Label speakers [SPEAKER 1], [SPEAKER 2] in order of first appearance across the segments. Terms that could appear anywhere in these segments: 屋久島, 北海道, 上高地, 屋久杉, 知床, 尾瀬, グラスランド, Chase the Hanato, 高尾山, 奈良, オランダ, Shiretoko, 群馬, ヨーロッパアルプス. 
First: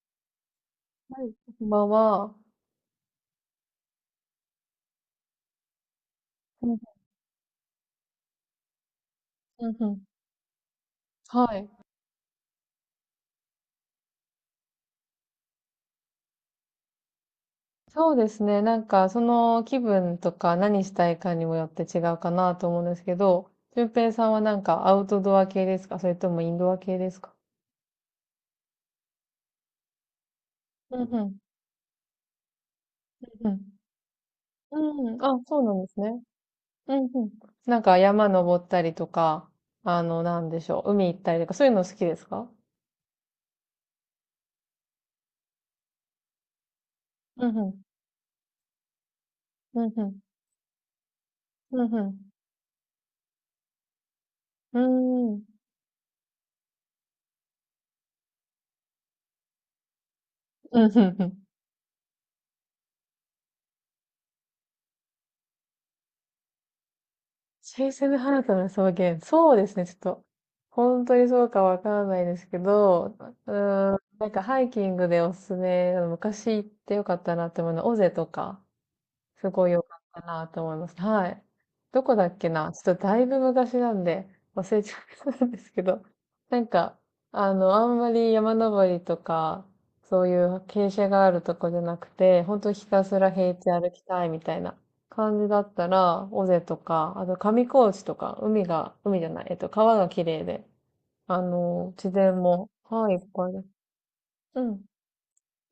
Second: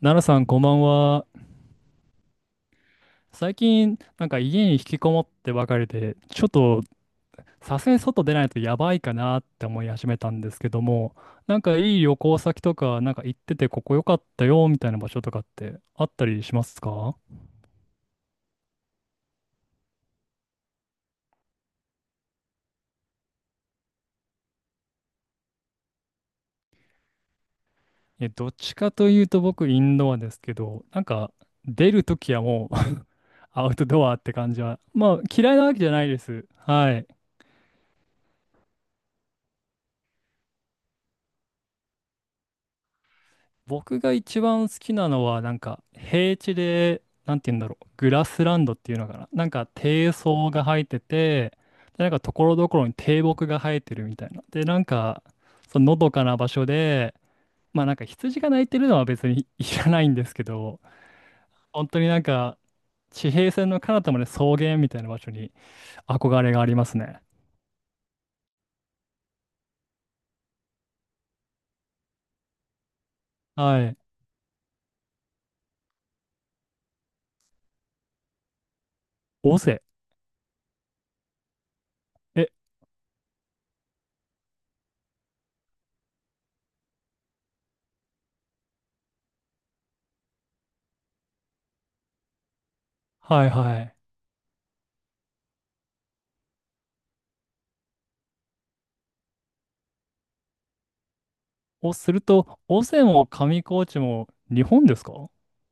[SPEAKER 1] 奈良さん、こんばんは。
[SPEAKER 2] こんばんは。
[SPEAKER 1] 最近、家に引きこもってばかりで、ちょっ
[SPEAKER 2] うん
[SPEAKER 1] と、さすがに外出ないとやばいかなって
[SPEAKER 2] うん
[SPEAKER 1] 思
[SPEAKER 2] う
[SPEAKER 1] い
[SPEAKER 2] ん。
[SPEAKER 1] 始めたんですけども、
[SPEAKER 2] はい。
[SPEAKER 1] いい旅行先とか、行ってて、ここ良かったよ、みたいな場所とかってあったりしますか？
[SPEAKER 2] そうですね。その気分とか何したいかにもよって違うかなと思うんですけど、俊平さんはなんかアウトドア系ですか、それともインドア系ですか？
[SPEAKER 1] え、どっちかというと僕、インドアですけど、
[SPEAKER 2] うんうん。
[SPEAKER 1] 出るときはもう
[SPEAKER 2] うん。
[SPEAKER 1] アウトドアって感じは、ま
[SPEAKER 2] う
[SPEAKER 1] あ、
[SPEAKER 2] ん。あ、
[SPEAKER 1] 嫌い
[SPEAKER 2] そう
[SPEAKER 1] なわ
[SPEAKER 2] な
[SPEAKER 1] け
[SPEAKER 2] んで
[SPEAKER 1] じゃ
[SPEAKER 2] す
[SPEAKER 1] ないで
[SPEAKER 2] ね。
[SPEAKER 1] す。は
[SPEAKER 2] うん
[SPEAKER 1] い。
[SPEAKER 2] うん。なんか山登ったりとか、なんでしょう。海行ったりとか、そういうの好きですか？
[SPEAKER 1] 僕が一番好きなのは、なんか平地で、なん
[SPEAKER 2] う
[SPEAKER 1] て
[SPEAKER 2] ん
[SPEAKER 1] 言うん
[SPEAKER 2] う
[SPEAKER 1] だろ
[SPEAKER 2] ん。
[SPEAKER 1] う、グラスランドっていうのかな。なんか
[SPEAKER 2] うんう
[SPEAKER 1] 低
[SPEAKER 2] ん。
[SPEAKER 1] 層が生えてて、
[SPEAKER 2] う
[SPEAKER 1] で、
[SPEAKER 2] ん
[SPEAKER 1] ところどころに低木が生えてるみたいな。で、
[SPEAKER 2] うん。うーん。
[SPEAKER 1] そののどかな場所で、まあなんか羊が鳴いてるのは別にいらないんですけど、
[SPEAKER 2] うんうんうん。
[SPEAKER 1] 本当に地平線の彼方まで草原みたいな場所に憧れがありますね。
[SPEAKER 2] チェイス・ザ・ハナトの草原。そうですね。ちょっと、本当にそうかわからないですけど、う
[SPEAKER 1] は
[SPEAKER 2] ー
[SPEAKER 1] い。
[SPEAKER 2] ん、なんかハイキングでおすすめ、昔行ってよかったなって思うのは、尾瀬とか、す
[SPEAKER 1] 尾
[SPEAKER 2] ごい
[SPEAKER 1] 瀬。
[SPEAKER 2] 良かったなと思います。はい。どこだっけ
[SPEAKER 1] え、
[SPEAKER 2] な、ちょっとだいぶ昔なんで忘れちゃったんですけど、なんか、あんまり山登りとか、そういう傾斜があるとこじゃなくて、本当ひたすら
[SPEAKER 1] はい
[SPEAKER 2] 平地
[SPEAKER 1] は
[SPEAKER 2] 歩
[SPEAKER 1] い。
[SPEAKER 2] きたいみたいな感じだったら、尾瀬とか、あと上高地とか、海が、海じゃない、川が綺麗で、あの、
[SPEAKER 1] を
[SPEAKER 2] 自
[SPEAKER 1] する
[SPEAKER 2] 然
[SPEAKER 1] と、
[SPEAKER 2] も、
[SPEAKER 1] 尾瀬
[SPEAKER 2] はい、い
[SPEAKER 1] も
[SPEAKER 2] っぱいで
[SPEAKER 1] 上
[SPEAKER 2] す。
[SPEAKER 1] 高地も
[SPEAKER 2] う
[SPEAKER 1] 日
[SPEAKER 2] ん。
[SPEAKER 1] 本ですか？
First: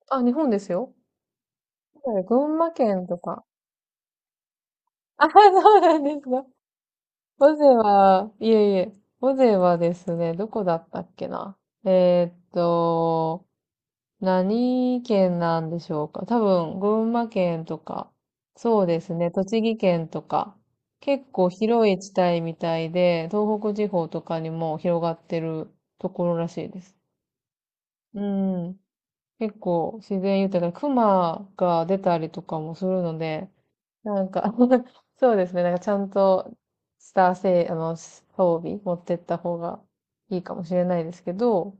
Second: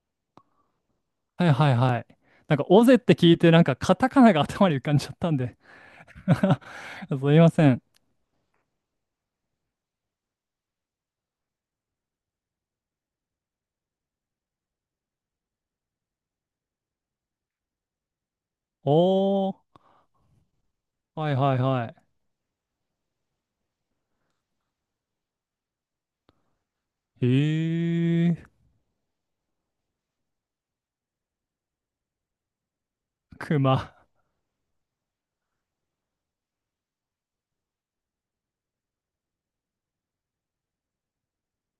[SPEAKER 2] あ、日本ですよ。
[SPEAKER 1] はいはいはい。
[SPEAKER 2] 群
[SPEAKER 1] なんか、
[SPEAKER 2] 馬
[SPEAKER 1] オゼっ
[SPEAKER 2] 県
[SPEAKER 1] て
[SPEAKER 2] と
[SPEAKER 1] 聞い
[SPEAKER 2] か。
[SPEAKER 1] て、なんか、カタカナが 頭に浮かんじゃっ
[SPEAKER 2] あ、
[SPEAKER 1] たんで
[SPEAKER 2] そうなんですか？
[SPEAKER 1] すいま
[SPEAKER 2] 尾
[SPEAKER 1] せ
[SPEAKER 2] 瀬
[SPEAKER 1] ん。
[SPEAKER 2] は、いえいえ、尾瀬はですね、どこだったっけな。えーっと、何県なんでしょうか。多分、群馬県とか、そうですね、
[SPEAKER 1] おー、
[SPEAKER 2] 栃木県とか、結
[SPEAKER 1] はい
[SPEAKER 2] 構
[SPEAKER 1] はい
[SPEAKER 2] 広
[SPEAKER 1] は
[SPEAKER 2] い地帯みたいで、東北地方とかにも広がってるところらしいです。
[SPEAKER 1] い。
[SPEAKER 2] う
[SPEAKER 1] へえ、
[SPEAKER 2] ん、結構自然豊かで、熊が出たりとかもするの で、
[SPEAKER 1] 熊。
[SPEAKER 2] なんか そうですね。なんかちゃんとスター性、装備持ってった方がいいかもしれないですけど、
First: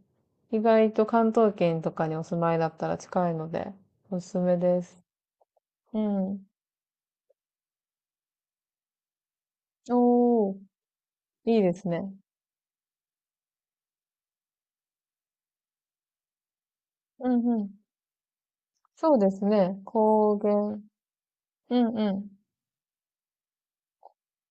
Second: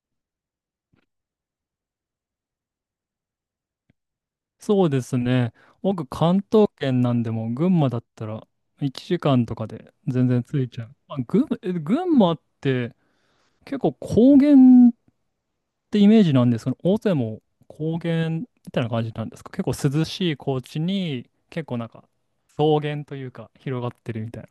[SPEAKER 2] 意外と関東圏とかにお住まいだったら近いので、おすすめで
[SPEAKER 1] そう
[SPEAKER 2] す。
[SPEAKER 1] ですね。
[SPEAKER 2] う
[SPEAKER 1] 僕、
[SPEAKER 2] ん。
[SPEAKER 1] 関東圏なんでも、群馬だったら、1時間とかで全然
[SPEAKER 2] おー、
[SPEAKER 1] 着いちゃう。まあ、群馬、
[SPEAKER 2] いいで
[SPEAKER 1] え
[SPEAKER 2] す
[SPEAKER 1] 群
[SPEAKER 2] ね。
[SPEAKER 1] 馬って、結構高原ってイメージなんですけど、大勢
[SPEAKER 2] う
[SPEAKER 1] も
[SPEAKER 2] んうん。
[SPEAKER 1] 高原みたいな感じ
[SPEAKER 2] そう
[SPEAKER 1] なん
[SPEAKER 2] で
[SPEAKER 1] で
[SPEAKER 2] す
[SPEAKER 1] すか？結
[SPEAKER 2] ね。
[SPEAKER 1] 構涼しい
[SPEAKER 2] 高
[SPEAKER 1] 高
[SPEAKER 2] 原。
[SPEAKER 1] 地に、結
[SPEAKER 2] う
[SPEAKER 1] 構なん
[SPEAKER 2] ん
[SPEAKER 1] か、
[SPEAKER 2] うん。
[SPEAKER 1] 草原というか、広がってるみたいな。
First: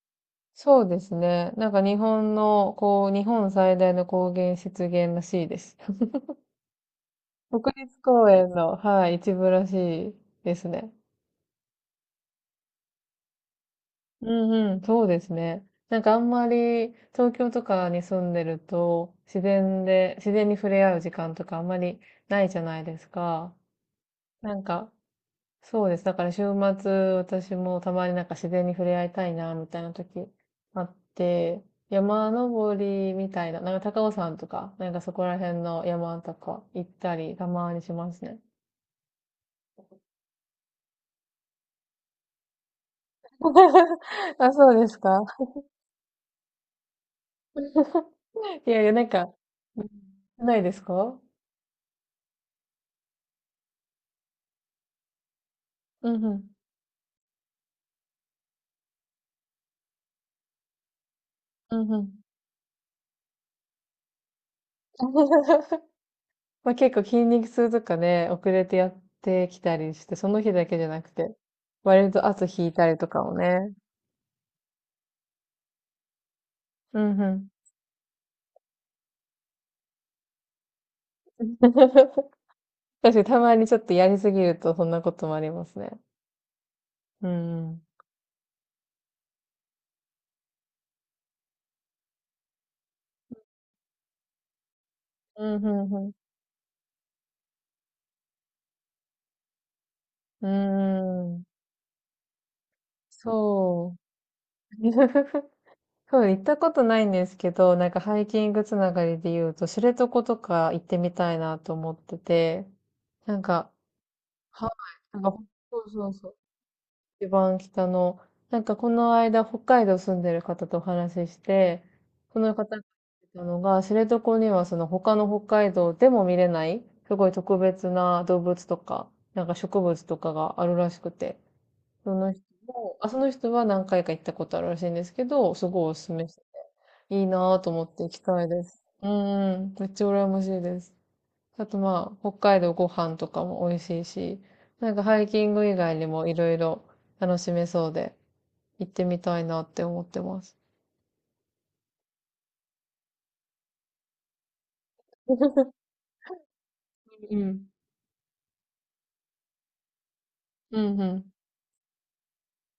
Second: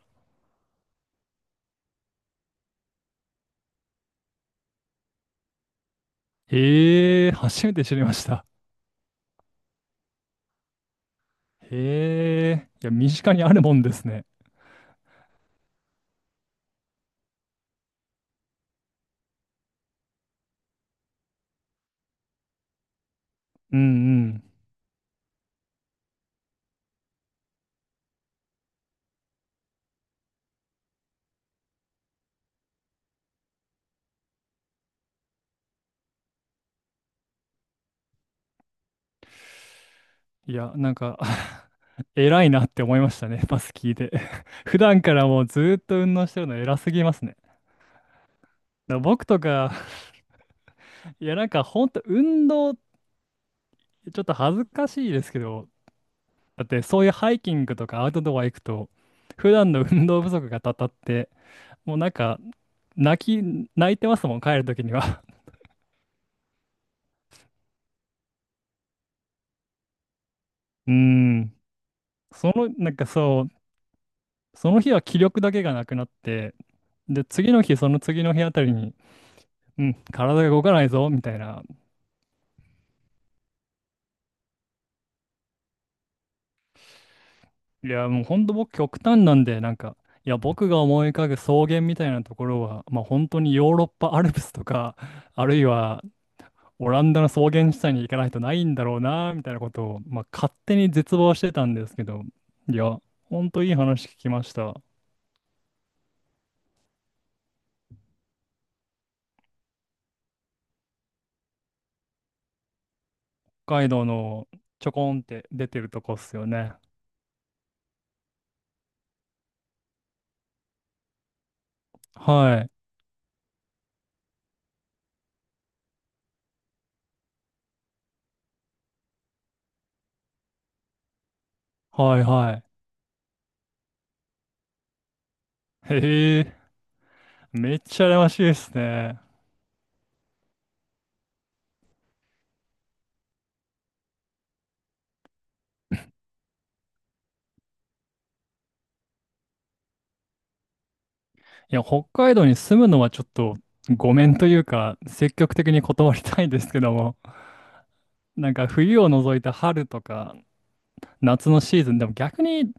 [SPEAKER 2] そうですね。なんか日本の、こう、日本最大の高原湿原らしいです。
[SPEAKER 1] へえ、
[SPEAKER 2] 国
[SPEAKER 1] 初めて
[SPEAKER 2] 立
[SPEAKER 1] 知りまし
[SPEAKER 2] 公
[SPEAKER 1] た。
[SPEAKER 2] 園の、はい、一部らしいですね。
[SPEAKER 1] へえ、いや、身近にあるもんですね。
[SPEAKER 2] うんうん、そうですね。なんかあんまり東京とかに住んでると自然で、自然に触れ合う時間とかあんまりないじゃないですか。
[SPEAKER 1] うんうん。
[SPEAKER 2] なんか、そうです。だから週末私もたまになんか自然に触れ合いたいな、みたいな時あって、山登りみたいな、なんか高尾山とか、なんかそこら辺の山とか行ったりたまにしますね。
[SPEAKER 1] いや、なんか 偉いなって思いましたね、パス聞いて。
[SPEAKER 2] あ、そ
[SPEAKER 1] 普
[SPEAKER 2] うです
[SPEAKER 1] 段か
[SPEAKER 2] か。
[SPEAKER 1] らもうずーっと運動してるの偉すぎますね。だか
[SPEAKER 2] いやいや、
[SPEAKER 1] ら
[SPEAKER 2] なん
[SPEAKER 1] 僕
[SPEAKER 2] か、
[SPEAKER 1] とか、
[SPEAKER 2] ないですか？
[SPEAKER 1] いや、なんかほんと運動、ちょっと恥ずかしいですけど、
[SPEAKER 2] うんうん。
[SPEAKER 1] だってそういうハイキングとかアウトドア行くと、普段の運動不足がたたって、
[SPEAKER 2] うん
[SPEAKER 1] もう
[SPEAKER 2] う
[SPEAKER 1] な
[SPEAKER 2] ん。
[SPEAKER 1] んか、泣いてますもん、帰るときには。
[SPEAKER 2] ま、結構筋肉痛とかね、遅れてやってきたりして、その日だけじ ゃ
[SPEAKER 1] うー
[SPEAKER 2] なくて、
[SPEAKER 1] ん。
[SPEAKER 2] 割と後
[SPEAKER 1] そ
[SPEAKER 2] 引
[SPEAKER 1] の、
[SPEAKER 2] いたりとかもね。
[SPEAKER 1] その日は気力だけがなくなって、
[SPEAKER 2] うん
[SPEAKER 1] で、
[SPEAKER 2] うん。
[SPEAKER 1] 次の日、その次の日あたりに、うん、体が動かないぞ、みたい な。
[SPEAKER 2] 確かにたまにちょっとやりすぎるとそんなこともありますね。うんうん。
[SPEAKER 1] いや、もうほんと僕極端なんで、いや、僕が思い浮かぶ草原みたいなところは、まあ本当にヨーロッパアルプスとか、ある
[SPEAKER 2] う
[SPEAKER 1] い
[SPEAKER 2] ん、
[SPEAKER 1] は
[SPEAKER 2] ん
[SPEAKER 1] オランダの草原地帯に行かないとないんだろうな、みたいなことを、まあ
[SPEAKER 2] うー
[SPEAKER 1] 勝手に絶望し
[SPEAKER 2] ん。
[SPEAKER 1] てたんですけど、いや、ほんといい
[SPEAKER 2] そ
[SPEAKER 1] 話聞きまし
[SPEAKER 2] う。
[SPEAKER 1] た。
[SPEAKER 2] そう、行ったことないんですけど、なんかハイキングつながりで言うと、知床とか行ってみたいなと思ってて、なんか、
[SPEAKER 1] 北海道の
[SPEAKER 2] は
[SPEAKER 1] ちょこ
[SPEAKER 2] い。
[SPEAKER 1] ん
[SPEAKER 2] なん
[SPEAKER 1] っ
[SPEAKER 2] か、
[SPEAKER 1] て出
[SPEAKER 2] そ
[SPEAKER 1] て
[SPEAKER 2] う
[SPEAKER 1] ると
[SPEAKER 2] そう
[SPEAKER 1] こっ
[SPEAKER 2] そう。
[SPEAKER 1] すよね。
[SPEAKER 2] 一番北の、なんかこの間北海道住んでる方とお話しして、その
[SPEAKER 1] は
[SPEAKER 2] 方が
[SPEAKER 1] い。
[SPEAKER 2] 言ってたのが、知床にはその他の北海道でも見れない、すごい特別な動物とか、なんか植物とかがあるらしくて、そ
[SPEAKER 1] はい
[SPEAKER 2] の人
[SPEAKER 1] はい。
[SPEAKER 2] も、あ、その人は何回か行ったことあるらしいんですけど、すごいお
[SPEAKER 1] へ
[SPEAKER 2] すすめしてて、
[SPEAKER 1] え。
[SPEAKER 2] いいなぁと
[SPEAKER 1] めっ
[SPEAKER 2] 思っ
[SPEAKER 1] ち
[SPEAKER 2] て
[SPEAKER 1] ゃ
[SPEAKER 2] 行き
[SPEAKER 1] 羨まし
[SPEAKER 2] た
[SPEAKER 1] い
[SPEAKER 2] い
[SPEAKER 1] で
[SPEAKER 2] で
[SPEAKER 1] す
[SPEAKER 2] す。う
[SPEAKER 1] ね。
[SPEAKER 2] んうん、めっちゃ羨ましいです。あとまあ、北海道ご飯とかも美味しいし、なんかハイキング以外にもいろいろ楽しめそうで、行ってみたいなって思ってます。
[SPEAKER 1] いや、北海道に住むのはちょっとごめんというか、積極 的に断りたいんですけども、
[SPEAKER 2] うん。
[SPEAKER 1] なんか冬を除いた春とか
[SPEAKER 2] うん、うん。
[SPEAKER 1] 夏のシーズン、でも逆に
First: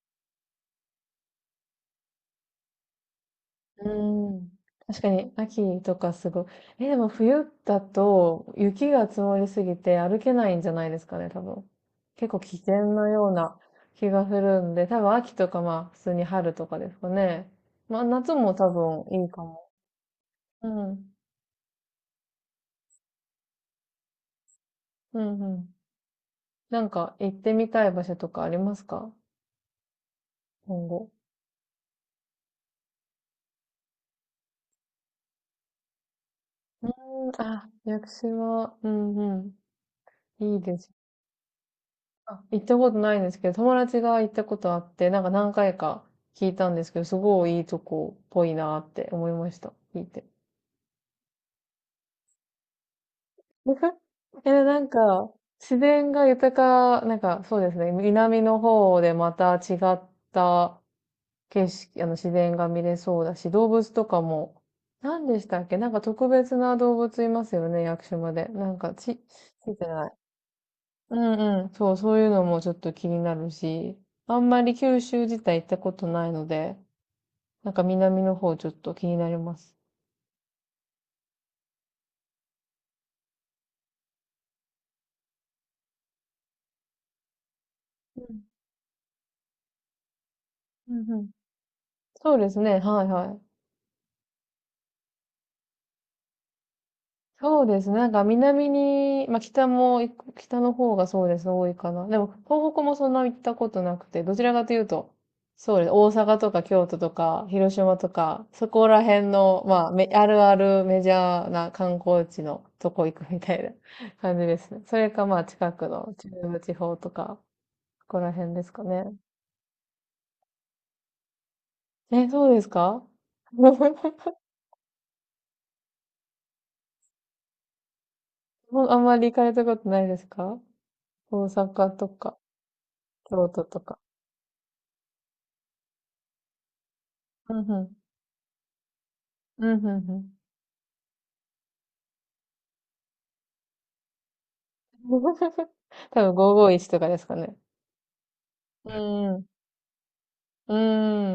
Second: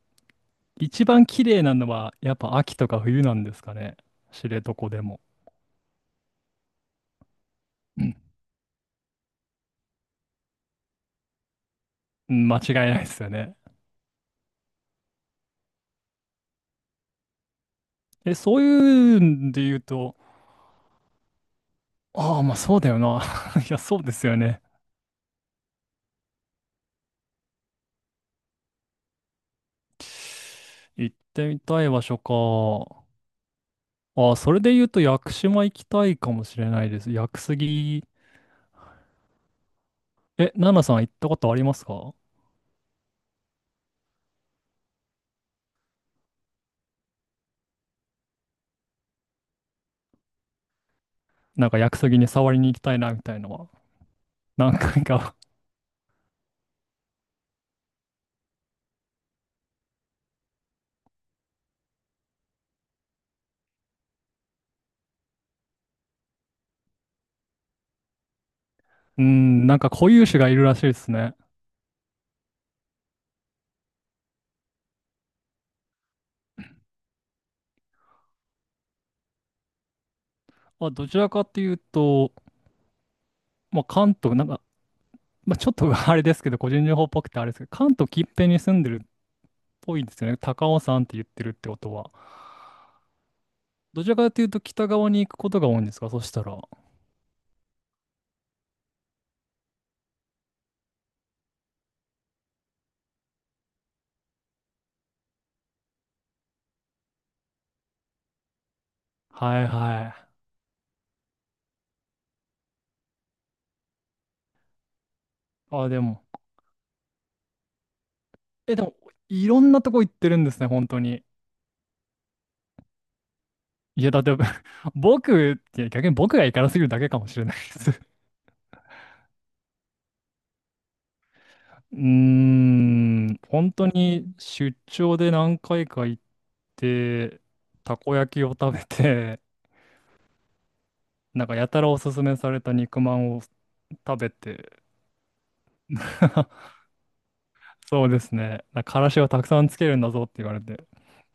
[SPEAKER 1] 一番綺麗なのはやっぱ秋とか冬なんですか
[SPEAKER 2] う
[SPEAKER 1] ね。知
[SPEAKER 2] ん。
[SPEAKER 1] 床
[SPEAKER 2] 確
[SPEAKER 1] で
[SPEAKER 2] か
[SPEAKER 1] も。
[SPEAKER 2] に、秋とかすごい。え、でも冬だ
[SPEAKER 1] うん、
[SPEAKER 2] と雪が積もりすぎて歩けないんじゃないですかね、多分。結構危
[SPEAKER 1] 間違い
[SPEAKER 2] 険
[SPEAKER 1] ないで
[SPEAKER 2] な
[SPEAKER 1] す
[SPEAKER 2] よ
[SPEAKER 1] よ
[SPEAKER 2] う
[SPEAKER 1] ね。
[SPEAKER 2] な気がするんで、多分秋とかまあ、普通に春とかですかね。まあ、夏
[SPEAKER 1] え、
[SPEAKER 2] も
[SPEAKER 1] そう
[SPEAKER 2] 多分
[SPEAKER 1] いう
[SPEAKER 2] いいか
[SPEAKER 1] んで
[SPEAKER 2] も。
[SPEAKER 1] 言うと、
[SPEAKER 2] うん。
[SPEAKER 1] ああ、まあそうだよな。いや、そうですよね。
[SPEAKER 2] うん、うん。なんか行ってみたい場所とかありますか、今後？
[SPEAKER 1] 行ってみたい場所か。ああ、それで言うと屋久島行きたいかもしれな
[SPEAKER 2] う
[SPEAKER 1] い
[SPEAKER 2] ー
[SPEAKER 1] です。屋
[SPEAKER 2] ん、
[SPEAKER 1] 久
[SPEAKER 2] あ、屋
[SPEAKER 1] 杉。
[SPEAKER 2] 久島、うんうん。
[SPEAKER 1] え、
[SPEAKER 2] いい
[SPEAKER 1] ナ
[SPEAKER 2] で
[SPEAKER 1] ナ
[SPEAKER 2] す。
[SPEAKER 1] さん行ったことありますか？
[SPEAKER 2] あ、行ったことないんですけど、友達が行ったことあって、なんか何回か聞いたんですけど、すごいいいとこっぽいなって思いました。聞いて。
[SPEAKER 1] なんか屋久杉に触りに行きたいなみたいなのは。
[SPEAKER 2] え、
[SPEAKER 1] 何
[SPEAKER 2] なん
[SPEAKER 1] 回
[SPEAKER 2] か、
[SPEAKER 1] か
[SPEAKER 2] 自然が豊か、なんかそうですね、南の方でまた違った景色、あの、自然が見れそうだし、動物とかも、何でしたっけ、なんか特別な動物いますよね、屋久島で。なんか、ち、
[SPEAKER 1] うーん、
[SPEAKER 2] つい
[SPEAKER 1] なん
[SPEAKER 2] て
[SPEAKER 1] か固
[SPEAKER 2] ない。
[SPEAKER 1] 有種がいるらしいです
[SPEAKER 2] う
[SPEAKER 1] ね。
[SPEAKER 2] んうん。そう、そういうのもちょっと気になるし、あんまり九州自体行ったことないので、なんか南の方ちょっと気になります。
[SPEAKER 1] まあ、どちらかっていうと、まあ、関東、なんか、まあ、ちょっと あれですけど、個人情報っぽくてあれですけど、関東
[SPEAKER 2] う
[SPEAKER 1] 近
[SPEAKER 2] ん。
[SPEAKER 1] 辺に住んでるっぽいですよね。高尾
[SPEAKER 2] う
[SPEAKER 1] 山っ
[SPEAKER 2] んう
[SPEAKER 1] て言っ
[SPEAKER 2] ん。
[SPEAKER 1] てるってことは。
[SPEAKER 2] そうですね、はいはい。
[SPEAKER 1] どちらかというと北側に行くことが多いんですか、そしたら？
[SPEAKER 2] そうですね。なんか南に、まあ北も行く、北の方がそうです、多いかな。でも東北もそんな行ったことなくて、どちらかというと、そうです。大阪とか京都とか広島とか、そこら辺
[SPEAKER 1] は
[SPEAKER 2] の、
[SPEAKER 1] い
[SPEAKER 2] まあ、め、
[SPEAKER 1] はい。
[SPEAKER 2] あるあるメジャーな観光地のとこ行くみたいな 感じですね。それかまあ近く
[SPEAKER 1] あ、で
[SPEAKER 2] の
[SPEAKER 1] も、
[SPEAKER 2] 中部地方とか、ここら辺です
[SPEAKER 1] え、で
[SPEAKER 2] か
[SPEAKER 1] も、
[SPEAKER 2] ね。
[SPEAKER 1] いろんなとこ行ってるんですね、本当に。
[SPEAKER 2] え、そうですか？ も
[SPEAKER 1] いや、だって 僕って逆に僕が行からすぎるだけかもしれないです。
[SPEAKER 2] うあんまり行かれたことないですか？大阪
[SPEAKER 1] うー
[SPEAKER 2] とか、
[SPEAKER 1] ん、
[SPEAKER 2] 京都
[SPEAKER 1] 本
[SPEAKER 2] と
[SPEAKER 1] 当
[SPEAKER 2] か。
[SPEAKER 1] に出張で何回か行って、
[SPEAKER 2] うんうん。
[SPEAKER 1] たこ焼きを食べて、
[SPEAKER 2] うんうんうん。
[SPEAKER 1] なんかやたらおすすめされた肉まんを食べて、
[SPEAKER 2] 多分 551とかですかね。
[SPEAKER 1] そうですね、なん
[SPEAKER 2] う
[SPEAKER 1] かからしをた
[SPEAKER 2] ん。
[SPEAKER 1] くさんつけるんだぞって言われ
[SPEAKER 2] う
[SPEAKER 1] て、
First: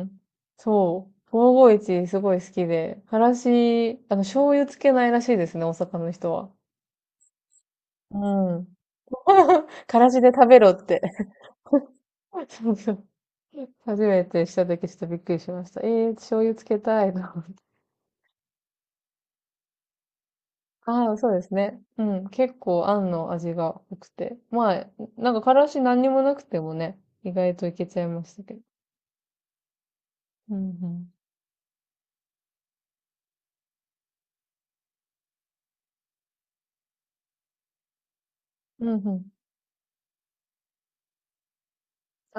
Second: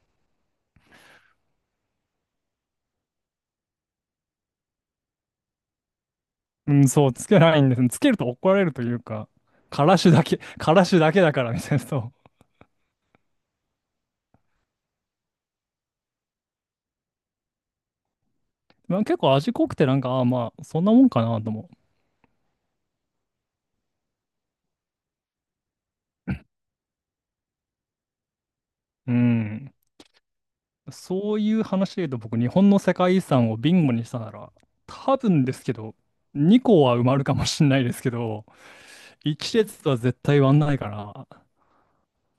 [SPEAKER 2] ん。そう。551すごい好きで。からし、醤油つけないらしいですね、大阪の人は。
[SPEAKER 1] うん、そう、つけないんです。つけると怒
[SPEAKER 2] う
[SPEAKER 1] られる
[SPEAKER 2] ん。
[SPEAKER 1] というか、から
[SPEAKER 2] から
[SPEAKER 1] し
[SPEAKER 2] し
[SPEAKER 1] だ
[SPEAKER 2] で
[SPEAKER 1] け、
[SPEAKER 2] 食べ ろ
[SPEAKER 1] か
[SPEAKER 2] っ
[SPEAKER 1] らし
[SPEAKER 2] て。
[SPEAKER 1] だけだからみたいな、そう。
[SPEAKER 2] そうそう。初めてしたときちょっとびっくりしました。えー、醤油つけたいな。
[SPEAKER 1] まあ、結構味濃くて、なんか、ああ、まあ、そんなもん
[SPEAKER 2] ああ、
[SPEAKER 1] か
[SPEAKER 2] そう
[SPEAKER 1] な
[SPEAKER 2] で
[SPEAKER 1] と
[SPEAKER 2] す
[SPEAKER 1] も。
[SPEAKER 2] ね。うん。結構、あんの味が濃くて。まあ、なんか、からし何にもなくてもね、意外といけちゃいましたけど。
[SPEAKER 1] うん。
[SPEAKER 2] うんうん。
[SPEAKER 1] そういう話で言うと僕、日本の世界遺産をビンゴにしたなら、多分ですけど、2個は埋まるかもしれないですけど、
[SPEAKER 2] うんうん。
[SPEAKER 1] 1列は絶対埋まんないから、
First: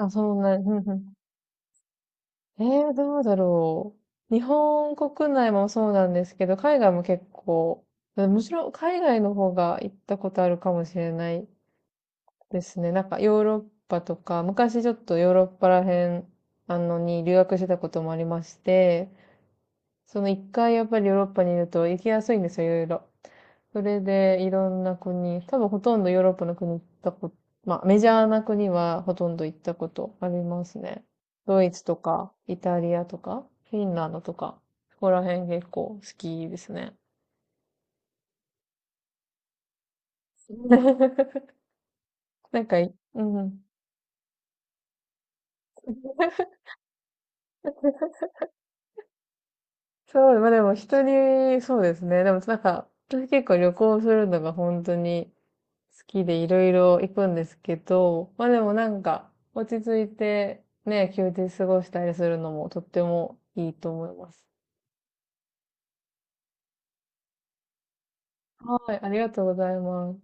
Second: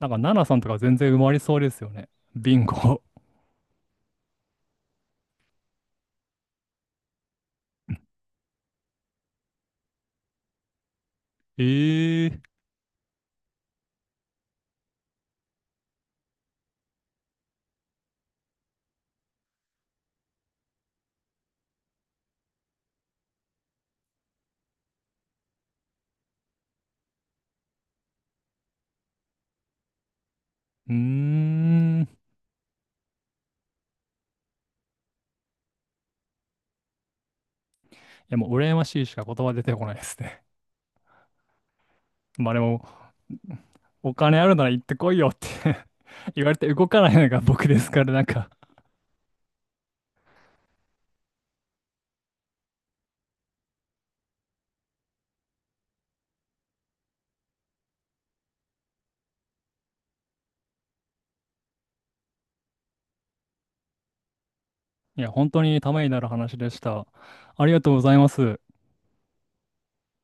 [SPEAKER 1] なんか
[SPEAKER 2] そう
[SPEAKER 1] 7さ
[SPEAKER 2] な
[SPEAKER 1] ん
[SPEAKER 2] ん、
[SPEAKER 1] と
[SPEAKER 2] う
[SPEAKER 1] か
[SPEAKER 2] んう
[SPEAKER 1] 全然
[SPEAKER 2] ん。
[SPEAKER 1] 埋まりそうですよね。ビ
[SPEAKER 2] え
[SPEAKER 1] ン
[SPEAKER 2] ー、
[SPEAKER 1] ゴ。
[SPEAKER 2] どうだろう。日本国内もそうなんですけど、海外も結構、むしろ海外の方が行ったことあるかもしれない
[SPEAKER 1] ええー。
[SPEAKER 2] ですね。なんかヨーロッパとか、昔ちょっとヨーロッパら辺、に留学してたこともありまして、その一回やっぱりヨーロッパにいると行きやすいんですよ、いろいろ。それでいろんな国、多分ほとんどヨーロッパの国行ったこと、まあメジャーな国はほとんど行ったことあります
[SPEAKER 1] うー
[SPEAKER 2] ね。ドイツと
[SPEAKER 1] ん。い
[SPEAKER 2] か、イタリアとか、フィンランドとか、そこら辺結構好きですね。
[SPEAKER 1] やもう羨ましいしか言葉出てこないですね。まあ
[SPEAKER 2] な
[SPEAKER 1] で
[SPEAKER 2] んか
[SPEAKER 1] も、
[SPEAKER 2] い、うんうん。
[SPEAKER 1] お金あるなら行ってこいよって 言われて動かないのが僕ですから、
[SPEAKER 2] そう、まあでも一人、そうですね。でもなんか、私結構旅行するのが本当に好きでいろいろ行くんですけど、まあでもなんか、落ち着いてね、休日過ごしたりするのもとってもいいと思います。
[SPEAKER 1] いや、本当にためになる話でした。ありがとうございます。
[SPEAKER 2] はい、ありがとうございます。